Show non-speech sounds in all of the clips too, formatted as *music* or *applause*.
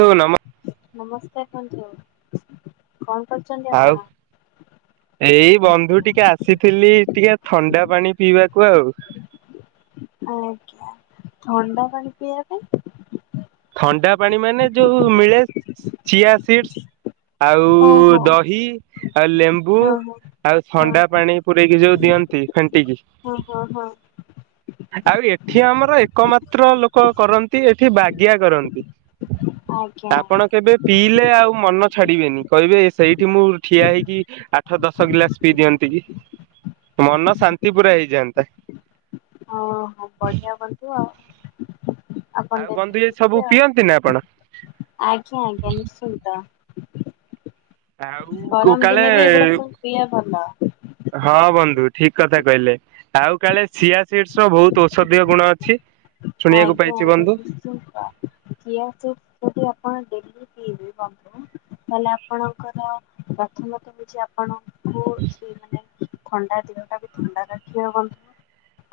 ଦଉ ନମ ନମସ୍କାର କୁନ୍ତୁ ଆଉ ଏଇ ବନ୍ଧୁ ଟିକେ ଆସିଥିଲି ଟିକେ ଥଣ୍ଡା ପାଣି ପିଇବାକୁ ଆଉ ଆଜ୍ଞା ଥଣ୍ଡା ପାଣି ପିଆ ପାଇଁ ଥଣ୍ଡା ପାଣି ମାନେ ଯୋଉ ମିଳେ ଚିଆ ସିଡସ୍ ଆଉ ଓହୋ ଦହି, ଆଉ ଲେମ୍ବୁ, ହଁ ହଁ। ଆଉ ହଁ ଥଣ୍ଡା ପାଣି, ପୁରେଇକି ଯୋଉ ଦିଅନ୍ତି ଫେଣ୍ଟିକି ହଁ ହଁ ହଁ ଆଉ ଏଠି ଆମର ଏକମାତ୍ର ଲୋକ କରନ୍ତି ଏଠି ବାଗି ଆ କରନ୍ତି। ଆଜ୍ଞା ଆପଣ ଆଜ୍ଞା କେବେ ପିଇଲେ ଆଉ ମନ ଛାଡିବେନି କହିବେ ସେଇଠି ମୁଁ ଠିଆ ହେଇକି ଆଠ ଦଶ ଗିଲାସ ପିଇ ଦିଅନ୍ତି କି? ମନ ଶାନ୍ତି ପୁରା ହେଇଯାନ୍ତା। ହ ହୋ ବଢିଆ ବନ୍ଧୁ ଆଉ ଆପଣ ଆଉ ଡେଲି ବନ୍ଧୁ ଏ ସବୁ ପିଉଥିବେ ପିଅନ୍ତି ନା ଆପଣ? ଆଉ ଆଜ୍ଞା ଆଜ୍ଞା ନିଶ୍ଚିନ୍ତ। ଆଉ କୋ ଗରମ କାଳେ ଦିନେ ବି ଏଗୁଡା ସବୁ ପିଇବା ଭଲ। ହଁ ବନ୍ଧୁ। ଠିକ କଥା କହିଲେ ଆଉ କାଳେ ସିଆ ସିଡସ ର ବହୁତ ଔଷଧୀୟ ଗୁଣ ଅ ଆଜ୍ଞା ଆଜ୍ଞା ନିଶ୍ଚିନ୍ତ ଚିଆ ସିଡସ ଯଦି ଆପଣ ଡେ ବନ୍ଧୁ ତାହଲେ ଆପଣଙ୍କର ପ୍ରଥମ ତମିଛି ଆପଣ ହ ସେ ମାନେ ଥଣ୍ଡା ଦେହଟା ବି ଥଣ୍ଡା ରଖି ହବ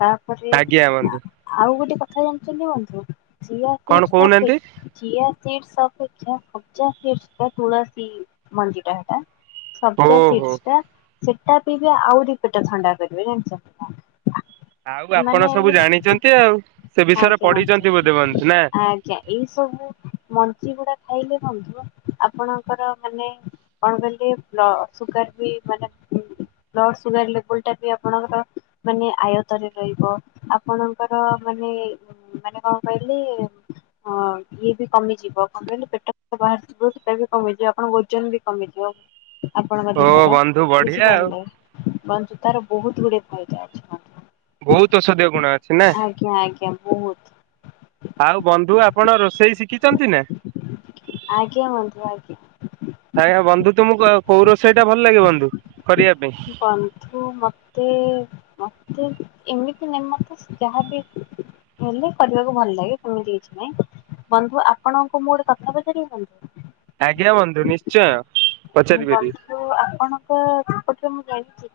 ତାପରେ ଆଜ୍ଞା ବନ୍ଧୁ ଆଉ ଗୋଟେ କଥା ଜାଣିଛନ୍ତି ବନ୍ଧୁ? ଚିଆ କଣ ସିଡସ୍ କହୁନାହାନ୍ତି ପଥିକି ଚିଆ ସିର୍ ସପ୍ ଅପେକ୍ଷା ସବଜା ତୁଳସୀ ମଞଜିଟା ହେଟା ସବଜା ଓହୋ ସିର୍ ଟା ସେଟା ପିଇଲେ ଆହୁରି ପେଟ ଥଣ୍ଡା କରିବେ ଜାଣିଛନ୍ତି ନା। ଆଉ ଆପଣ ମାନେ ସବୁ ଏମି ଜାଣିଛନ୍ତି ଆଉ ସେ ବିଷୟରେ ଆଜ୍ଞା ମ ପଢିଛନ୍ତି ବୋଧେ ବନ୍ଧୁ ନା ଆଜ୍ଞା ଏଇ ସବୁ ମଞ୍ଜି୍ରୀ ଗୁଡା ଖାଇ ବନ୍ଧୁ ଆପଣଙ୍କର ମାନେ କଣ କହିଲେ ସୁଗାର ବି ମାନେ ବ୍ ସୁଗାର ଲେବଲା ବି ଆପଣଙ୍କର ମାନେ ଆୟତରେ ରହିବ ଆପଣଙ୍କର ମାନେ ମାନେ କଣ କହିଲେ ଇଏ ବି କମିଯିବ କଣ କହିଲେ ପେଟ ବାହାରିଥିବ ସେଟା ବି କମିଯିବ ଆପଣଙ୍କ ଓଜନ ବି କମିଯିବ। ଆପଣଙ୍କ ଓ ଦେହର ବନ୍ଧୁ ବଢିଆ ଆଉ। ବୁଝିପାରିଲେ ବନ୍ଧୁ ତାର ବହୁତ ଗୁଡଏ ହେଇଯା ଅଛି ବହୁତ ଔଷଧୀୟ ଗୁଣ ଅଛି ନା? ଆଜ୍ଞା ଆଜ୍ଞା ବହୁତ ଆଉ ବନ୍ଧୁ ଆପଣ ରୋଷେଇ ଶିଖିଛନ୍ତି ନା ଆଜ୍ଞା ବନ୍ଧୁ ଆଜ୍ଞା। ଆଜ୍ଞ ବନ୍ଧୁ ତମକୁ କୋଉ ରୋଷେଇ ଟା ଭଲ ଲାଗେ ବନ୍ଧୁ କରିବା ପାଇଁ ବନ୍ଧୁ ମତେ ମତେ ଏମିତି ନାଇ ମତେ ଯାହାବି ହେଲେ କରିବାକୁ ଭଲ ଲାଗେ କେମିତି କିଛି ନାହିଁ ବନ୍ଧୁ ଆପଣଙ୍କୁ ମୁଁ ଗୋଟେ କଥା ପଚାର ମୁଁ ଆଜ୍ଞା ବନ୍ଧୁ ନିଶ୍ଚୟ। ପଚାରି ପାରିବି କହୁଥିଲି ଆପଣଙ୍କ ସେପଟରେ ମୁଁ ଯାଇଚି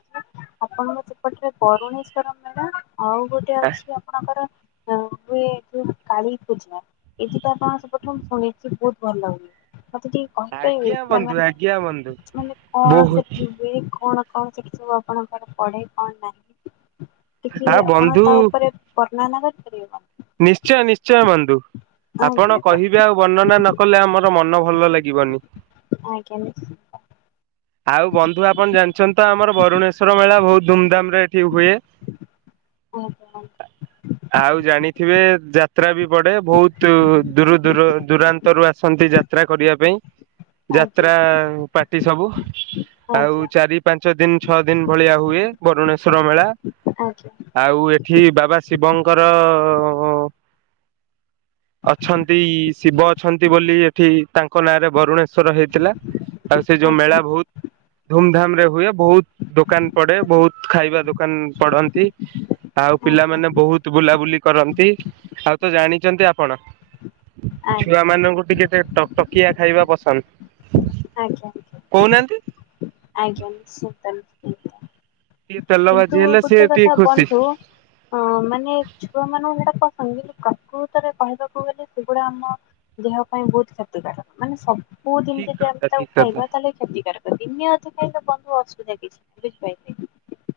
ଆପଣଙ୍କ ସେପଟରେ ବରୁଣେଶ୍ଵର ମେଡ଼ ହଉ ଗୋଟେ ଅଛି ଆ କୋଉଠି କାଳୀ ପୂଜା ଏ ହେଟା କଣ ସେପଟେ ମୁ ସୁଣିଚି ଭ ଭଲ ହୁଏ ମତେ ଟିକେ କହିପାରିବେ ଆଜ୍ଞା ସେଟା ବନ୍ଧୁ ମାନେ ଆଜ୍ଞା ବନ୍ଧୁ ମାନେ କଣ ବହୁତ ସେଠି ହୁଏ କଣ କଣ ସେ କି ସବୁ ଆପଣଙ୍କ ପାଖ ପଡେ କଣ ନାହିଁ ଟିକେ ଆ ଆପଣ ବନ୍ଧୁ ତା ଉପରେ ବର୍ଣାନକରି ପାରିବେ ନା ନିଶ୍ଚୟ ନିଶ୍ଚୟ ବନ୍ଧୁ ଆପଣ ଆଜ୍ଞା କହିବେ ଆଉ ବର୍ଣ୍ଣନା ନ କଲେ ଆମର ମନ ଭଲ ଲାଗିବନି? ଆଜ୍ଞା ନିଶ୍ଚିତ ଆଉ ବନ୍ଧୁ ଆପଣ ଜାଣିଛନ୍ତି ଆମର ବରୁଣେଶ୍ଵର ମେଳା ବହୁତ ଧୁମ୍ ଧାମରେ ଏଠି ହୁଏ ଆଜ୍ଞା ଆଉ ଜାଣି ଥିବେ ଯାତ୍ରା ବି ପଡେ ବହୁତ ଦୂର ଦୂର ଦୂରାନ୍ତରୁ ଆସନ୍ତି ଯାତ୍ରା କରିବା ପାଇଁ। ଆଜ୍ଞା ଯାତ୍ରା ପାର୍ଟି ସବୁ ଆଉ ଆଜ୍ଞା ଚାରି ପାଞ୍ଚ ଦିନ ଛଅ ଦିନ ଭଳିଆ ହୁଏ ବରୁଣେଶ୍ଵର ମେଳା ଆଜ୍ଞା। ଆଉ ଏଠି ବାବା ଶିବଙ୍କର ଅଛନ୍ତି ଶିବ ଅଛନ୍ତି ବୋଲି ଏଠି ତାଙ୍କ ନାଁରେ ବରୁଣେଶ ସ୍ୱର ହେଇଥିଲା ଆଉ ସେ ଯୋଉ ଆଜ୍ଞା ମେଳା ବହୁତ ଧୁମଧାମ ରେ ହୁଏ ବହୁତ ଦୋକାନ ପଡେ ବହୁତ ଖାଇବା ଦୋକ କାନ ପଢନ୍ତି, ଆଉ ଆଜ୍ଞା ପିଲାମାନେ ବହୁତ ବୁଲାବୁଲି କରନ୍ତି। ଆଉ ତ ଜାଣି *inaudible* କଣ ଛୁଆ ଆଜ୍ଞା ମାନଙ୍କୁ ଟିକେ ଟେ ଟକ୍ ଟକ୍ କିିଆ ଖାଇବା ପସନ୍ଦ? ଆଜ୍ଞା। କହୁନାହାନ୍ତି। ଆଜ୍ଞା ସେ ତାଲ୍ *unintelligible* ଟିକେ ତେଲ ଭାଜି କିନ୍ତୁ ହେଲେ ସିଏ ଗୋଟେ ଟିକେ କଥା ଖୁସି ବନ୍ଧୁ ଅଁ ମାନେ ଛୁଆ ମାନଙ୍କୁ ହେଟା କ *unintelligible* ପ୍ରକୃତରେ କହିବାକୁ ଗଲେ ସେଗୁଡା ଆମ ଦେହ ପାଇଁ ବହୁତ କ୍ଷତିକାରକ ମାନେ ସବ ସବୁଦିନ ଠିକ ଯଦି ଆମେ କଥା ଠିକ ତାକୁ କଥା। ଖାଇବା ତାହେଲେ କ୍ଷତିକାରକ। ଦିନେ ଅଧେ ଖାଇ ଖାଇଲେ କ ପୁଅ ଅସୁବିଧା କିଛି ବୁଝପାଇଲିନି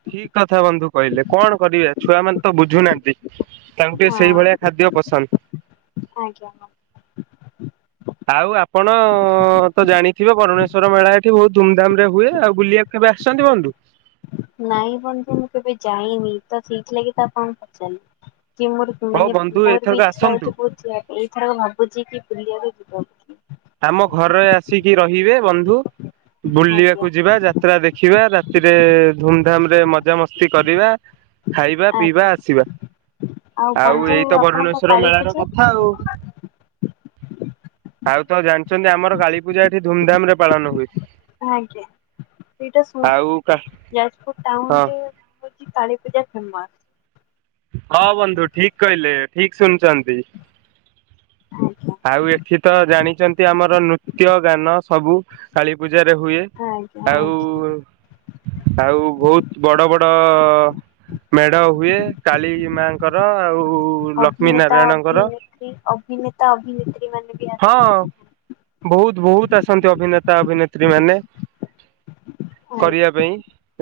ଠିକ ଥା ବନ୍ଧୁ କହିଲେ କଣ କରିବା ଛୁଆମାନେେ ତ ବୁ ଝୁନାହାନ୍ତି ତାଙ୍କୁ ଟିକେ ସେଇ ହଁ ଭଳିଆ ଖାଦ୍ୟ ପସନ୍ଦ ଆଜ୍ଞା। ଆଉ ଆପଣ ତ ଜାଣିଥିବେ ବାରୁନେଶ୍ୱର ମେଳା ଏଠି ବହୁତ ଧୁମ୍ ଧାମ୍ ରେ ହୁଏ ଆଉ ବୁଲିବା କେବେ ଆସିଚନ୍ତି ବନ୍ଧୁ? ନାଇଁ ବନ୍ଧୁ ମୁଁ କେବେ ଯାଇନି ତ ସେଇଥିଲାଗି ପାପାଙ୍କୁ ପଚାରିଲି କି ମୋର ହଉ ମାନେ ବନ୍ଧୁ ମୋର ବି ଏଥରକ ଇଚ୍ଛା ଆସନ୍ତୁ ହଉଛି ବହୁତ ଏଇଥର ଭାବୁଛି କି ବୁଲିବାକୁ ଯିବୁ *inaudible* ଆମ ଘରେ ଆସିକି ରହିବେ ବନ୍ଧୁ ବୁଲିବାକୁ ଆଜ୍ଞା ଯିବା, ଯାତ୍ରା ଦେଖିବା, ରାତିରେ ଧୂମ୍ ଧାମ୍ ରେ ମଜା ମସ୍ତି କରିବା, ଖାଇବା ପିଇବା ଆଜ୍ଞା ଆସିବା। ଆଉ ବନ୍ଧୁ ଏଇତ ଆପଣଙ୍କ ବରୁଣେଶ୍ଵର କାଳୀ ମେଳାର ପୂଜା କଥା ଆଉ। ତ ଜାଣିଛନ୍ତି ଆମର କାଳୀ ପୂଜା ଏଠି ଧୁମଧାମ ରେ ପାଳନ ହୁଏ। ଆଜ୍ଞା। ସେଇଟା ଆଉ ଶୁଣିଛି କା କି ଯାଜପୁର ହଁ ଟାଉନରେ ହଉଛି କାଳୀ ପୂଜା ଫେମସ ହଁ ବନ୍ଧୁ ଠିକ କହିଲେ ଠିକ ଶୁନି ଚନ୍ତି ଆଜ୍ଞା। ଆଉ ଏଠି ତ ଜାଣିଚନ୍ତି ଆମର ନୃତ୍ୟ ଗାନ ସବୁ କାଳି ପୂଜ ଜାରେ ହୁଏ ଆଜ୍ଞା ଆଉ ଆଜ୍ଞା ଆଉ ବହୁତ ବଡ ବଡ଼ ମେଢ ହୁଏ। କାଳୀ ମାଙ୍କର ଆଉ ଲକ୍ଷ୍ମୀ ଅଭିନେତା ନାରାୟଣଙ୍କର ଅଭିନେତ୍ରୀ ଅଭିନେତା ଅଭିନେତ୍ରୀ ମାନେ ବି ହଁ ଆସନ୍ତି। ବହୁତ ବହୁତ ଆସନ୍ତି ଅଭିନେତା ଅଭିନେତ୍ରୀ ମାନେ। କରିବା ପାଇଁ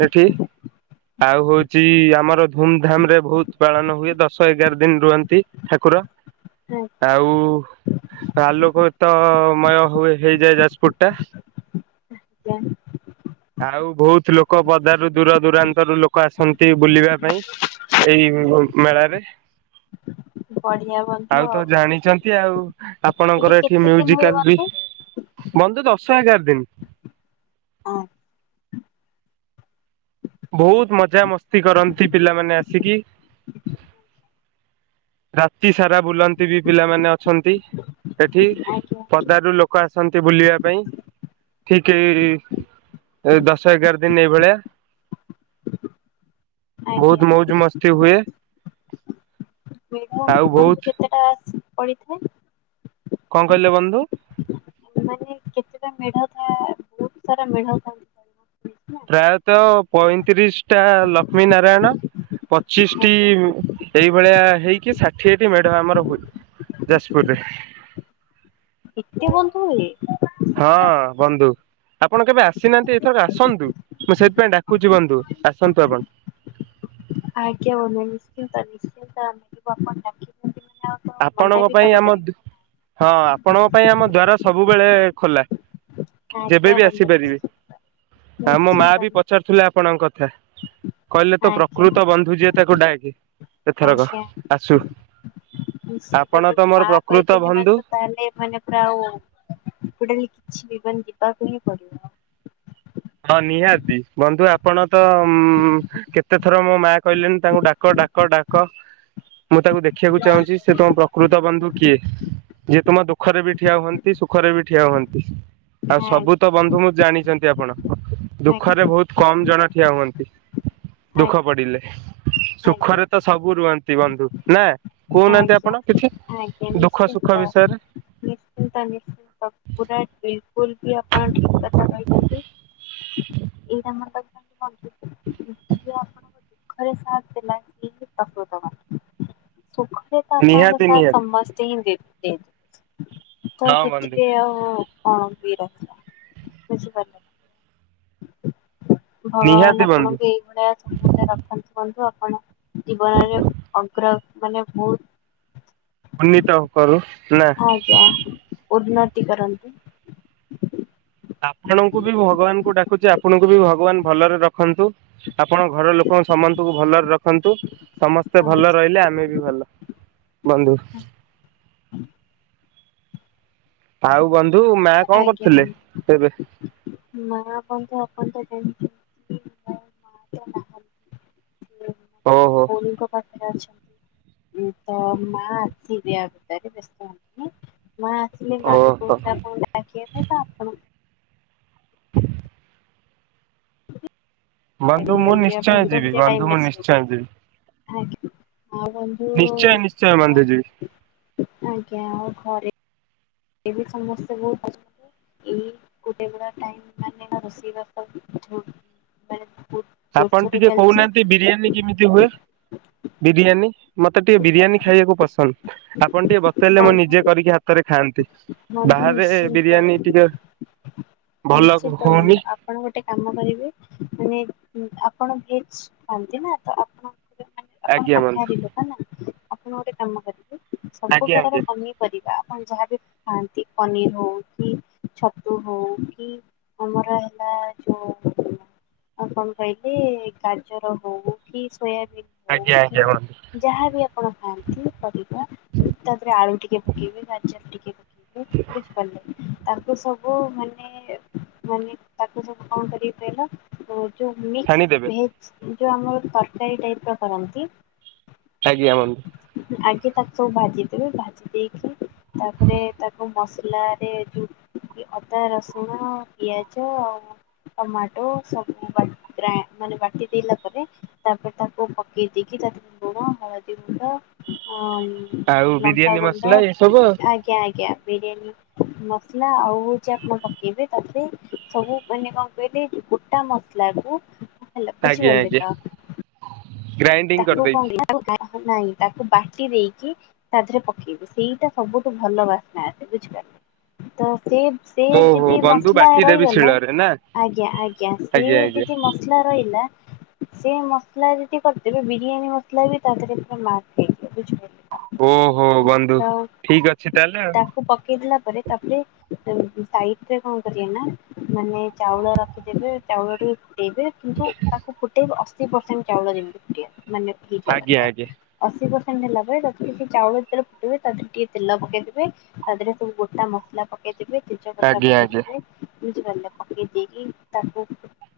ଏଠି। ଆଉ ହଉଚି ଆମର ଧୁମ୍ ଧାମ୍ ରେ ବହୁତ ପାଳନ ହୁଏ, ଦଶ ଏଗାର ଦିନ ରୁହନ୍ତ ନ୍ତି ଠାକୁର ଆଜ୍ଞା ଆଉ ଆଲୋକ ତ ସମୟ ହୁଏ ହେଇଯାଏ ଯାଜପୁର ଟା ଆଜ୍ଞା ଆଉ ବହୁତ ଲୋକ କ ବଦାରୁରୁ ଦୂର ଦୂରାନ୍ତରୁ ଲୋକ ଆସନ୍ତି। ସେ ବୁଲିବା ପାଇଁ। ମେ-ମେଳାରେ ବଢିଆ ବନ୍ଧୁ ଆଉ ତ ଜାଣିଛନ୍ତି ଆଉ। ଆପଣଙ୍କର ଏଠି କେତେ ଦିନ ହୁଏ ମ୍ୟୁଜିକାଲ୍ ବି ବନ୍ଧୁ? ବନ୍ଧୁ ଦଶ ଏଗାର ଦିନ। ଅଁ, ବହୁତ ମଜା ମସ୍ତି କରନ୍ତି ପିଲାମାନେ ଆସିକି। ରାତି ସାରା ବୁଲନ୍ତ। ପିବି ପିଲାମାନେ ଅଛନ୍ତି ଏଠି ଆଜ୍ଞା। ପଦାରୁରୁ ଲୋକ ଆସନ୍ତି ବୁଲିବା ପାଇଁ ଠିକ୍ ଇ-ଇ ଏ ଦଶ ଏଗାର ଦିନ ଏଇ ଭଳିଆ ଆଜ୍ଞା ବହୁତ ମ୍ୟାମ୍। ମୌଜ ମସ୍ତି ହୁଏ। *unintelligible* ଆଉ ବହୁତ କେତେ ଟା ଅଛି? ପଡ଼ିଥାଏ। କଣ କହିଲେ ବନ୍ଧୁ? ମାନେ କେତେଟା ମେଢ଼ଥାଏ ବହୁତ ସାରା ମେଢ଼ଥାନ୍ତି। ପ୍ରାୟତଃ ପଇଁତିରିଶ ଟା ଲକ୍ଷ୍ମୀ ନାରାୟଣ ପଚିଶଟି ଆଜ୍ଞା ଏଇଭଳିଆ ହେଇ କି ଷାଠିଏଟି ମେଢ ଆମର ହୁଏ ଯାଜପୁରରେ। ଏତେ ବନ୍ଧୁ ହୁଏ। ହଁ ବନ୍ଧୁ। ଆପଣ କେବେ ଆସିନାହାଁନ୍ତି ଏଥରକ ଆସନ୍ତୁ। ମୁଁ ସେଥିପାଇଁ ଡାକୁଛି ବନ୍ଧୁ ଆସନ୍ତୁ ଆପଣ। ଆଜ୍ଞା ବନ୍ଧୁ ନିଶ୍ଚିନ୍ତ ନିଶ୍ଚିନ୍ତ ଆମକୁ ବାପା ଡାକିଛନ୍ତି ମାନେ ଆଉ ତ ମନା ଆପଣଙ୍କ ବି ପାଇଁ ଆମ କରିପାରିବୁ ଦୁ ହଁ ଆପଣଙ୍କ ପାଇଁ ଆମ ଦ୍ୱାର ସବୁବେଳେ ଖୋଲା। ଯେବେ ଆଜ୍ଞା ବି ବନ୍ଧୁ ଆସିପାରିବି ନିଶ୍ଚିନ୍ତ ଆମ ମା ନିଶ୍ଚିନ୍ତ ବି ପଚାରୁଥିଲେ ଆପ୍ ନିଶ୍ଚିନ୍ତ ଆପଣଙ୍କ କଥା କହିଲେ ତ ଆଜ୍ଞା ପ୍ରକୃତ ବନ୍ଧୁ ଯିଏ ତାକୁ ଡାକ୍। *inaudible* ଏଥର କ ଆସୁ ନିଶ୍ଚ ତ ଆପଣ ଯୋଉ ମୋର ମା ପ୍ରକୃତ କହିଛନ୍ତି ମାନେ ବନ୍ଧୁ। ତ ତାହେଲେ ମାନେ ପୁରା ଜୋତାକି କିଛି *inaudible* ଯିବାକୁ ହିଁ ପଡିବ ହଁ ନିହାତି ବନ୍ଧୁ ଆପଣ ତ କେତେ ଥର ମୋ ମା କହିଲେନ ତାଙ୍କୁ ଡାକ ଡାକ ଡାକ ମୁଁ ତାକୁ ଦେଖିବାକୁ ଚାହୁଁଛି ସେ ତମ ପ୍ରକୃତ ବନ୍ଧୁ କିଏ। ଯିଏ ତୁମ ଦୁଃଖରେ ବି ଠିଆ ହୁଅନ୍ତି ସୁଖରେ ବି ଠିଆ ହୁଅନ୍ତି। ଆଉ ସବୁତ ଆଜ୍ଞା ବନ୍ଧୁ ମୁଁ ଆପଣ ଜାଣିଛନ୍ତି। ଆପଣ। ଦୁଃଖରେ ଆଜ୍ଞା ବହୁତ କମ ଜଣ ଠିଆ ହୁଅନ୍ତି। ଦୁଃଖ ଆଜ୍ଞା ପଡିଲେ ଆଜ୍ଞା ସୁଖରେ ତ ସବୁ ରୁହନ୍ତି। ସେ ବନ୍ଧୁ ନାଁ ଆଜ୍ଞା ଆଜ୍ଞା ଦୁଃଖ ସୁଖ ନିଶ୍ଚିନ୍ତ ବିଷୟରେ ନିଶ୍ଚିନ୍ତ ନିଶ୍ଚିନ୍ତ ପୁରା ବିଲକୁଲ ବି ଆପଣ ଠିକ କଥା କହିଛନ୍ତି। ଏଇଟା ଆର ଝିଅ ଆପଣଙ୍କ ଦୁଃଖରେ ସାତ୍ ଦେଲା ସିଏ ପ୍ରକୃତ୍ ବନ୍ଧୁ।। ସୁଖରେ ତ ଆପଣଙ୍କ ନିହାତି ସାତ ନିହାତି ସମସ୍ତେ ଦେବେ। ଏ ତ ହଁ ସେଠୀ ବନ୍ଧୁ ଏ ଆଉ ହ ବନ୍ୟ ନିଶ୍ଚିତ। ଭଗବାନ ନିହାତି ବନ୍ଧୁ ଆପଣଙ୍କୁ ଏଇଭଳିଆ ସବୁବେଳେ ରଖନ୍ତୁ ବନ୍ଧୁ ଆଉ। ଆ ଜୀବନରେ ଅଗ୍ର ମାନେ ବହୁତ ଉନ୍ନୀତ କରୁ ନା। ସ୍ଥିି କରନ୍ତୁ। ଆପଣଙ୍କୁ ବି ଭଗବାନଙ୍କୁ ଡାକୁଛି ଆପଣଙ୍କୁ ବି ଭଗବାନ ଭଲରେ ରଖନ୍ତୁ। ଆପଣ ଘର ଲୋକ ସମସ୍ତଙ୍କୁ ଭଲରେ ରଖନ୍ତୁ ସମସ୍ତେ ଭଲ ଆଜ୍ଞା। ରହିଲେ ଆମେ ବି ଭଲ ବନ୍ଧୁ। ଆଉ ବନ୍ଧୁ ମା କଣ ଆଜ୍ଞ କରୁଥିଲେ ଏବେ? *inaudible* ମା *inaudible* ଓ ହୋ। ଆଛା। ତ ମା ଆତି ଦେୟ ଭିତରେ ବ୍ୟସ୍ତ ହୁଅନ୍ତିନି। ମା ଆସିଲେ ମା ବି ଓହୋ କହୁଥିଲେ ଆପଣ ତ ଆପଣ *inaudible* ବନ୍ଧୁ ମୁଁ ଡାକିଲେ ଆପଣ ନିଶ୍ଚୟ ଦୁର୍ଗା ଯିବି ପୂଜା ବନ୍ଧୁ ମୁଁ ଟାଇମରେ ଆସିବେ। ନିଶ୍ଚୟ ଯିବି। ଆଜ୍ଞା। ହଁ ବନ୍ଧୁ ନିଶ୍ଚୟ ନିଶ୍ଚୟ ବନ୍ଧୁ ଯିବି। ଆଜ୍ଞା। ଆ ଘରେ ଏବେ ସମସ୍ତେ ବହୁତ ପ ଏଇ ଗୋଟେ ଗ ଟାଇମ ମାନେ ରୋଷେଇବାସ ବହୁତ ଆପଣ ଜୋରସୋରରେ ଟିକେ ଚାଲିଛି କହୁନାହାନ୍ତି ବିରିୟାନୀ କେମିତି ହୁଏ? ବିରିୟାନୀ ମତେ ଟିକେ ବିରିୟାନୀ ଖାଇବାକୁ ପସନ୍ଦ ଆପଣ ଟିକେ ବତେଇଲେ ମୁଁ ନିଜେ ବନ୍ଧୁ କରିକି ହାତରେ ଖାଆନ୍ତି ବନ୍ଧୁ ବାହାରେ ନିଶ୍ଚିନ୍ତ ବିରିୟାନୀ ଟିକେ ଭଲ ନିଶ୍ଚିନ୍ତ ହଉନି ବନ୍ଧୁ ଆପଣ ଗୋଟେ କାମ କରିବେ ମାନେ ଆପ ଆପଣ ଭେଜ ଖାଆନ୍ତି ନା ତ ଆପଣ ମାନେ ଆଜ୍ଞ ଶାକାହାରୀ ମନ୍ତ ଲୋକ ନା ଆପଣ ଗୋଟେ କାମ କରିବେ ସବୁ ପ୍ରଡରେ ଆଜ୍ଞା କମେଇ ପାରିବ। ହ ଯାହାବି ଖାଆନ୍ତି ପନିର ହଉ କି ଛତୁ ହଉ କି ଆମର ହେଲା ଯୋଉ କଣ କହିଲେ ଗାଜର ହଉ କି ହଉ ଆଜ୍ଞା କି ଆଜ୍ଞା ବନ୍ଧୁ ଯାହାବି ଆପଣ ଖାଆନ୍ତି ପରିବା ତାଧୀରେ ଆଳୁ ଟିକେ ପକେଇ ବି ପାରି ଟିକେ *unintelligible* ତାକୁ ସବୁ ମାନେ ମାନେ ତାକୁ ସବୁ କଣ କରିବ କହିଲ ମିକ୍ସ ଛାଣିଦେବେ ଭେଜ ଉ ଯଉ ଆମର ତରକାରୀ ଟାଇପ ର କରନ୍ତି ଆଜ୍ଞା। ଆଗେ ତାକୁ ସବୁ ଭାଜିଦେବେ ଭାଜି ଦେଇକି ତାପରେ ତାକୁ ମସଲାରେ ଯୋଉ ଅଦା, ରସୁଣ, ପିଆଜ ଆଉ ଟମାଟୋ ସବୁ ବା ଗ୍ରା ମାନେ ବାଟିଦଲା ପରେ ତାପରେ ତାକୁ ପକାଇ ଦେଇକି ତାଧିରେ ଲୁଣ ହଳଦୀ ଗୁଣ୍ଡ ଅମ୍ ଆଉ ବିରିୟାନୀ ମସଲା ଏ ସବୁ ଆଉ ଆଜ୍ଞା ଆଜ୍ଞା। ବିରିୟାନୀ ମସଲା ଆଉ ହଉଚି ଆପଣ ପକେଇବେ ତାପରେ ସବୁ ମାନେ କଣ କହିଲେ ଗୋଟା ମସଲା କୁ ବୁଝିପାରିଲେ ତ। ଗ୍ରାଇଡିଂ ତାକୁ କରିଦେଇଛି। କଣ ତାକୁ ନାଇଁ ତାକୁ ବାଟି ଦେଇକି ତା ଦେହରେ ପକେଇବୁ ସେଇଟା ସବୁଠୁ ଭଲ ବାସ୍ନା ଅଛି ବୁଝିପାରିଲ ତ ସେ ସେ ଓହୋ ଯଦି ବନ୍ଧୁ ମସଲା ବାଟି ଦେବି ରହିଗଲା ଶିଳରେ ନା ଆଜ୍ଞା ଆଜ୍ଞା ସେ ଯଦି ମସଲା ରହିଲା ସେ ମସଲା ଯଦି ବିରିୟାନୀ ମସଲା ବି ତାଧୀରେ ପୁରା ମାରଦେଇଥିଲେ ବୁଝିପାଇଲୁ କି। ଓ ହୋ ବନ୍ଧୁ ଠିକ ଅଛି ତାହେଲେ ତାକୁ ପକେଇଦେଲା ପରେ ଆଉ। ତାପରେ ସାଇଡ ରେ କଣ କରିବେ ନା ମାନେ ଚାଉଳ ରଖିଦେବେ ଚାଉଳ ରୁ କିନ୍ତୁ ତାକୁ *inaudible* ପର୍ସେଣ୍ଟ ଚାଉଳ ଯେମିତି କିଏ ମାନେ ଆଜ୍ଞା ଆଜ୍ଞା *unintelligible* ଆସିବ। ପାଣି ହେଲା ପରେ *unintelligible* ଚାଉଳ ଯେତେବେଳେ ଫୁଟିବ ତାଧେରେ ଟିକେ ତେଲ ପକେଇଦେବେ ତାଧେରେ ସବୁ ଗୋଟା ମସଲା ପକେଇଥିବେ ତେଜପତ୍ର ଆଜ୍ଞା ଆଜ୍ଞା ପକେଇଦେବେ ବୁଝି ପାରିଲ, ପକେଇ ଦେଇକି ତାକୁ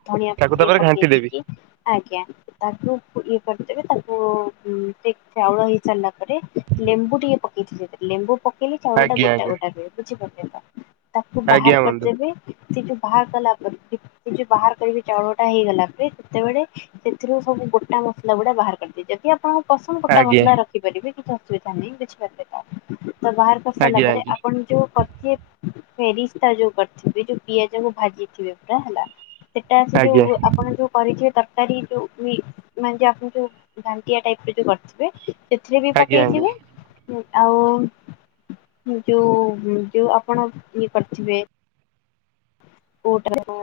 ଧଣିଆ ପତ୍ର ତାକୁ ଟିକେ ତାପରେ ପକେଇ ଘାଣ୍ଟି ଦେବି ଦେଇକି ଆ ଆଜ୍ଞା ତାକୁ ଇଏ କରିଦେବେ ତାକୁ ଉଁ ଟିକ ଚାଉଳ ହେଇ ସାରିଲା ପରେ ଲେମ୍ବୁ ଟିକେ ପକେଇଥିବେ ଲେମ୍ବୁ ପକେଇଲି ଚାଉଳ ଆଜ୍ଞା ଗୋଟ ଆଜ୍ଞା। ଗୋଟା ହୁଏ ବୁଝି ପା ତାକୁ ଆଜ୍ଞା ବାହାର ବନ୍ଧୁ କରିଦେବେ। ସେ ଯୋଉ ବାହାର କଲା ପରେ *unintelligible* ସେ ଯୋ ବାହାର କରିକି ଚାଉଳ ଟା ହେଇଗଲା ପରେ, ସେତେବେଳେ ସେଥିରୁ ସବୁ ଗୋ ଟା ମସଲା ଗୁଡା ବାହାର କରିଦେଇ ଯଦି ଆପଣଙ୍କ ପସନ୍ଦ ଗୋଟା ଆଜ୍ଞା ମସଲା ରଖିପାରିବେ କିଛି ଅସ *unintelligible* କିଛି *unintelligible* ତ ବାହାର କରି ସାରିଲା ଆଜ୍ଞା ପରେ ଆଜ୍ଞା ଆପଣ ଯୋଉ କରିଥିଏ ଫେରିସ୍ ଟା ଯୋଉ କରିଥିବେ ଯୋଉ ପିଆଜ କୁ ଭାଜିଥିବେ ପୁରା ହେଲା ସେଟା ସେ ଆଜ୍ଞା ଯୋଉ ଆପଣ ଯୋଉ କରିଥିବେ ତର କାରି ଯୋଉ ଇ ମାନେ ଯୋଉ ଆପଣ ଯୋଉ ଘାଣ୍ଟିଆ ଟାଇପ୍ ରେ ଯୋଉ କରିଥିବେ ସେଥିରେ ବି ଆଜ୍ଞା ପକେଇଥିବେ ଉଁ, ଆଉ ଯୋଉ ଉଁ ଯୋଉ ଆପଣ ଇଏ କରିଥିବେ କୋଉଟାକୁ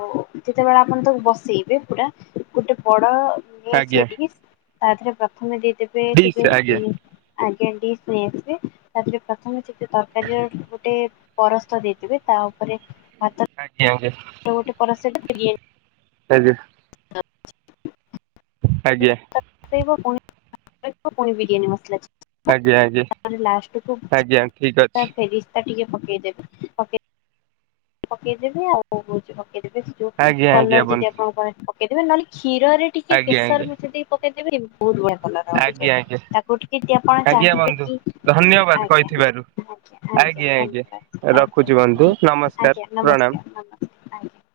ଯେତେବେଳେ ଆପଣ ତାକୁ ବସେଇବେ ପୁରା ଗୋଟେ ବଡ ଆଜ୍ଞା ଆଜ୍ଞା। ସୁଇଟିକିସ୍ ତା ଧେରେ ପ୍ରଥମେ ଦେ ଦେବେ ସେ ଡିସ୍ ଯୋଉ ଆଜ୍ଞା ଉଁ ଆଜ୍ଞା ଡିସ୍ ନେଇ ଆସିବେ, ତା ଧେରେ ପ୍ରଥମେ ସେ ଯେ ତରକାରୀର ଗୋଟେ ପରସ୍ତ ଦେଇଥିବେ ତା ଉପରେ ଆ ଆଜ୍ଞା ଆଜ୍ଞା। ଯୋଉ ଗୋଟେ ପରସ ଫେର ଇଏ ଆଜ୍ଞା। *inaudible* *unintelligible* ପୁଣି ଆଜ୍ଞା *inaudible* ପୁଣି ବିରୟାନୀ ମସଲା *unintelligible* ଆଜ୍ଞା ଆଜ୍ଞା ଆଜ୍ଞା ଠି ତ ଫେରିସ୍ ଟା ଟିକେ ପକେଇ ଦେବେ ପକେଇ ପକେଇ ଦେବେ ଆଉ *unintelligible* ପକେଇ ଦେବେ ସେ ଯୋଉ ଆଜ୍ଞା ଆଜ୍ଞା କଲର୍ ଯଦି ବନ୍ଧୁ ଆପଣ ପାଆନ୍ତି ପ। *unintelligible* କ୍ଷୀରରେ ଟିକେ ଆଜ୍ଞା ଆଜ୍ଞା କେଶର ମିସେଇ ଦେଇକି ପ। *unintelligible* ଆଜ୍ଞା ଆଜ୍ଞା ଯଦି ଆପଣ ଆଜ୍ଞା ଚାହିଁବେ ବନ୍ଧୁ କି ଧନ୍ୟବାଦ ଆଜ୍ଞା। କହିଥିବାରୁ ଆଜ୍ଞା ଆଜ୍ଞା ଧନ୍ୟବାଦ ଆଜ୍ଞା ଆଜ୍ଞା ରଖୁଛିୁ ବନ୍ଧୁ ନମ ଆଜ୍ଞା ନମସ୍କାର ନମସ୍କାର। ଆଜ୍ଞା।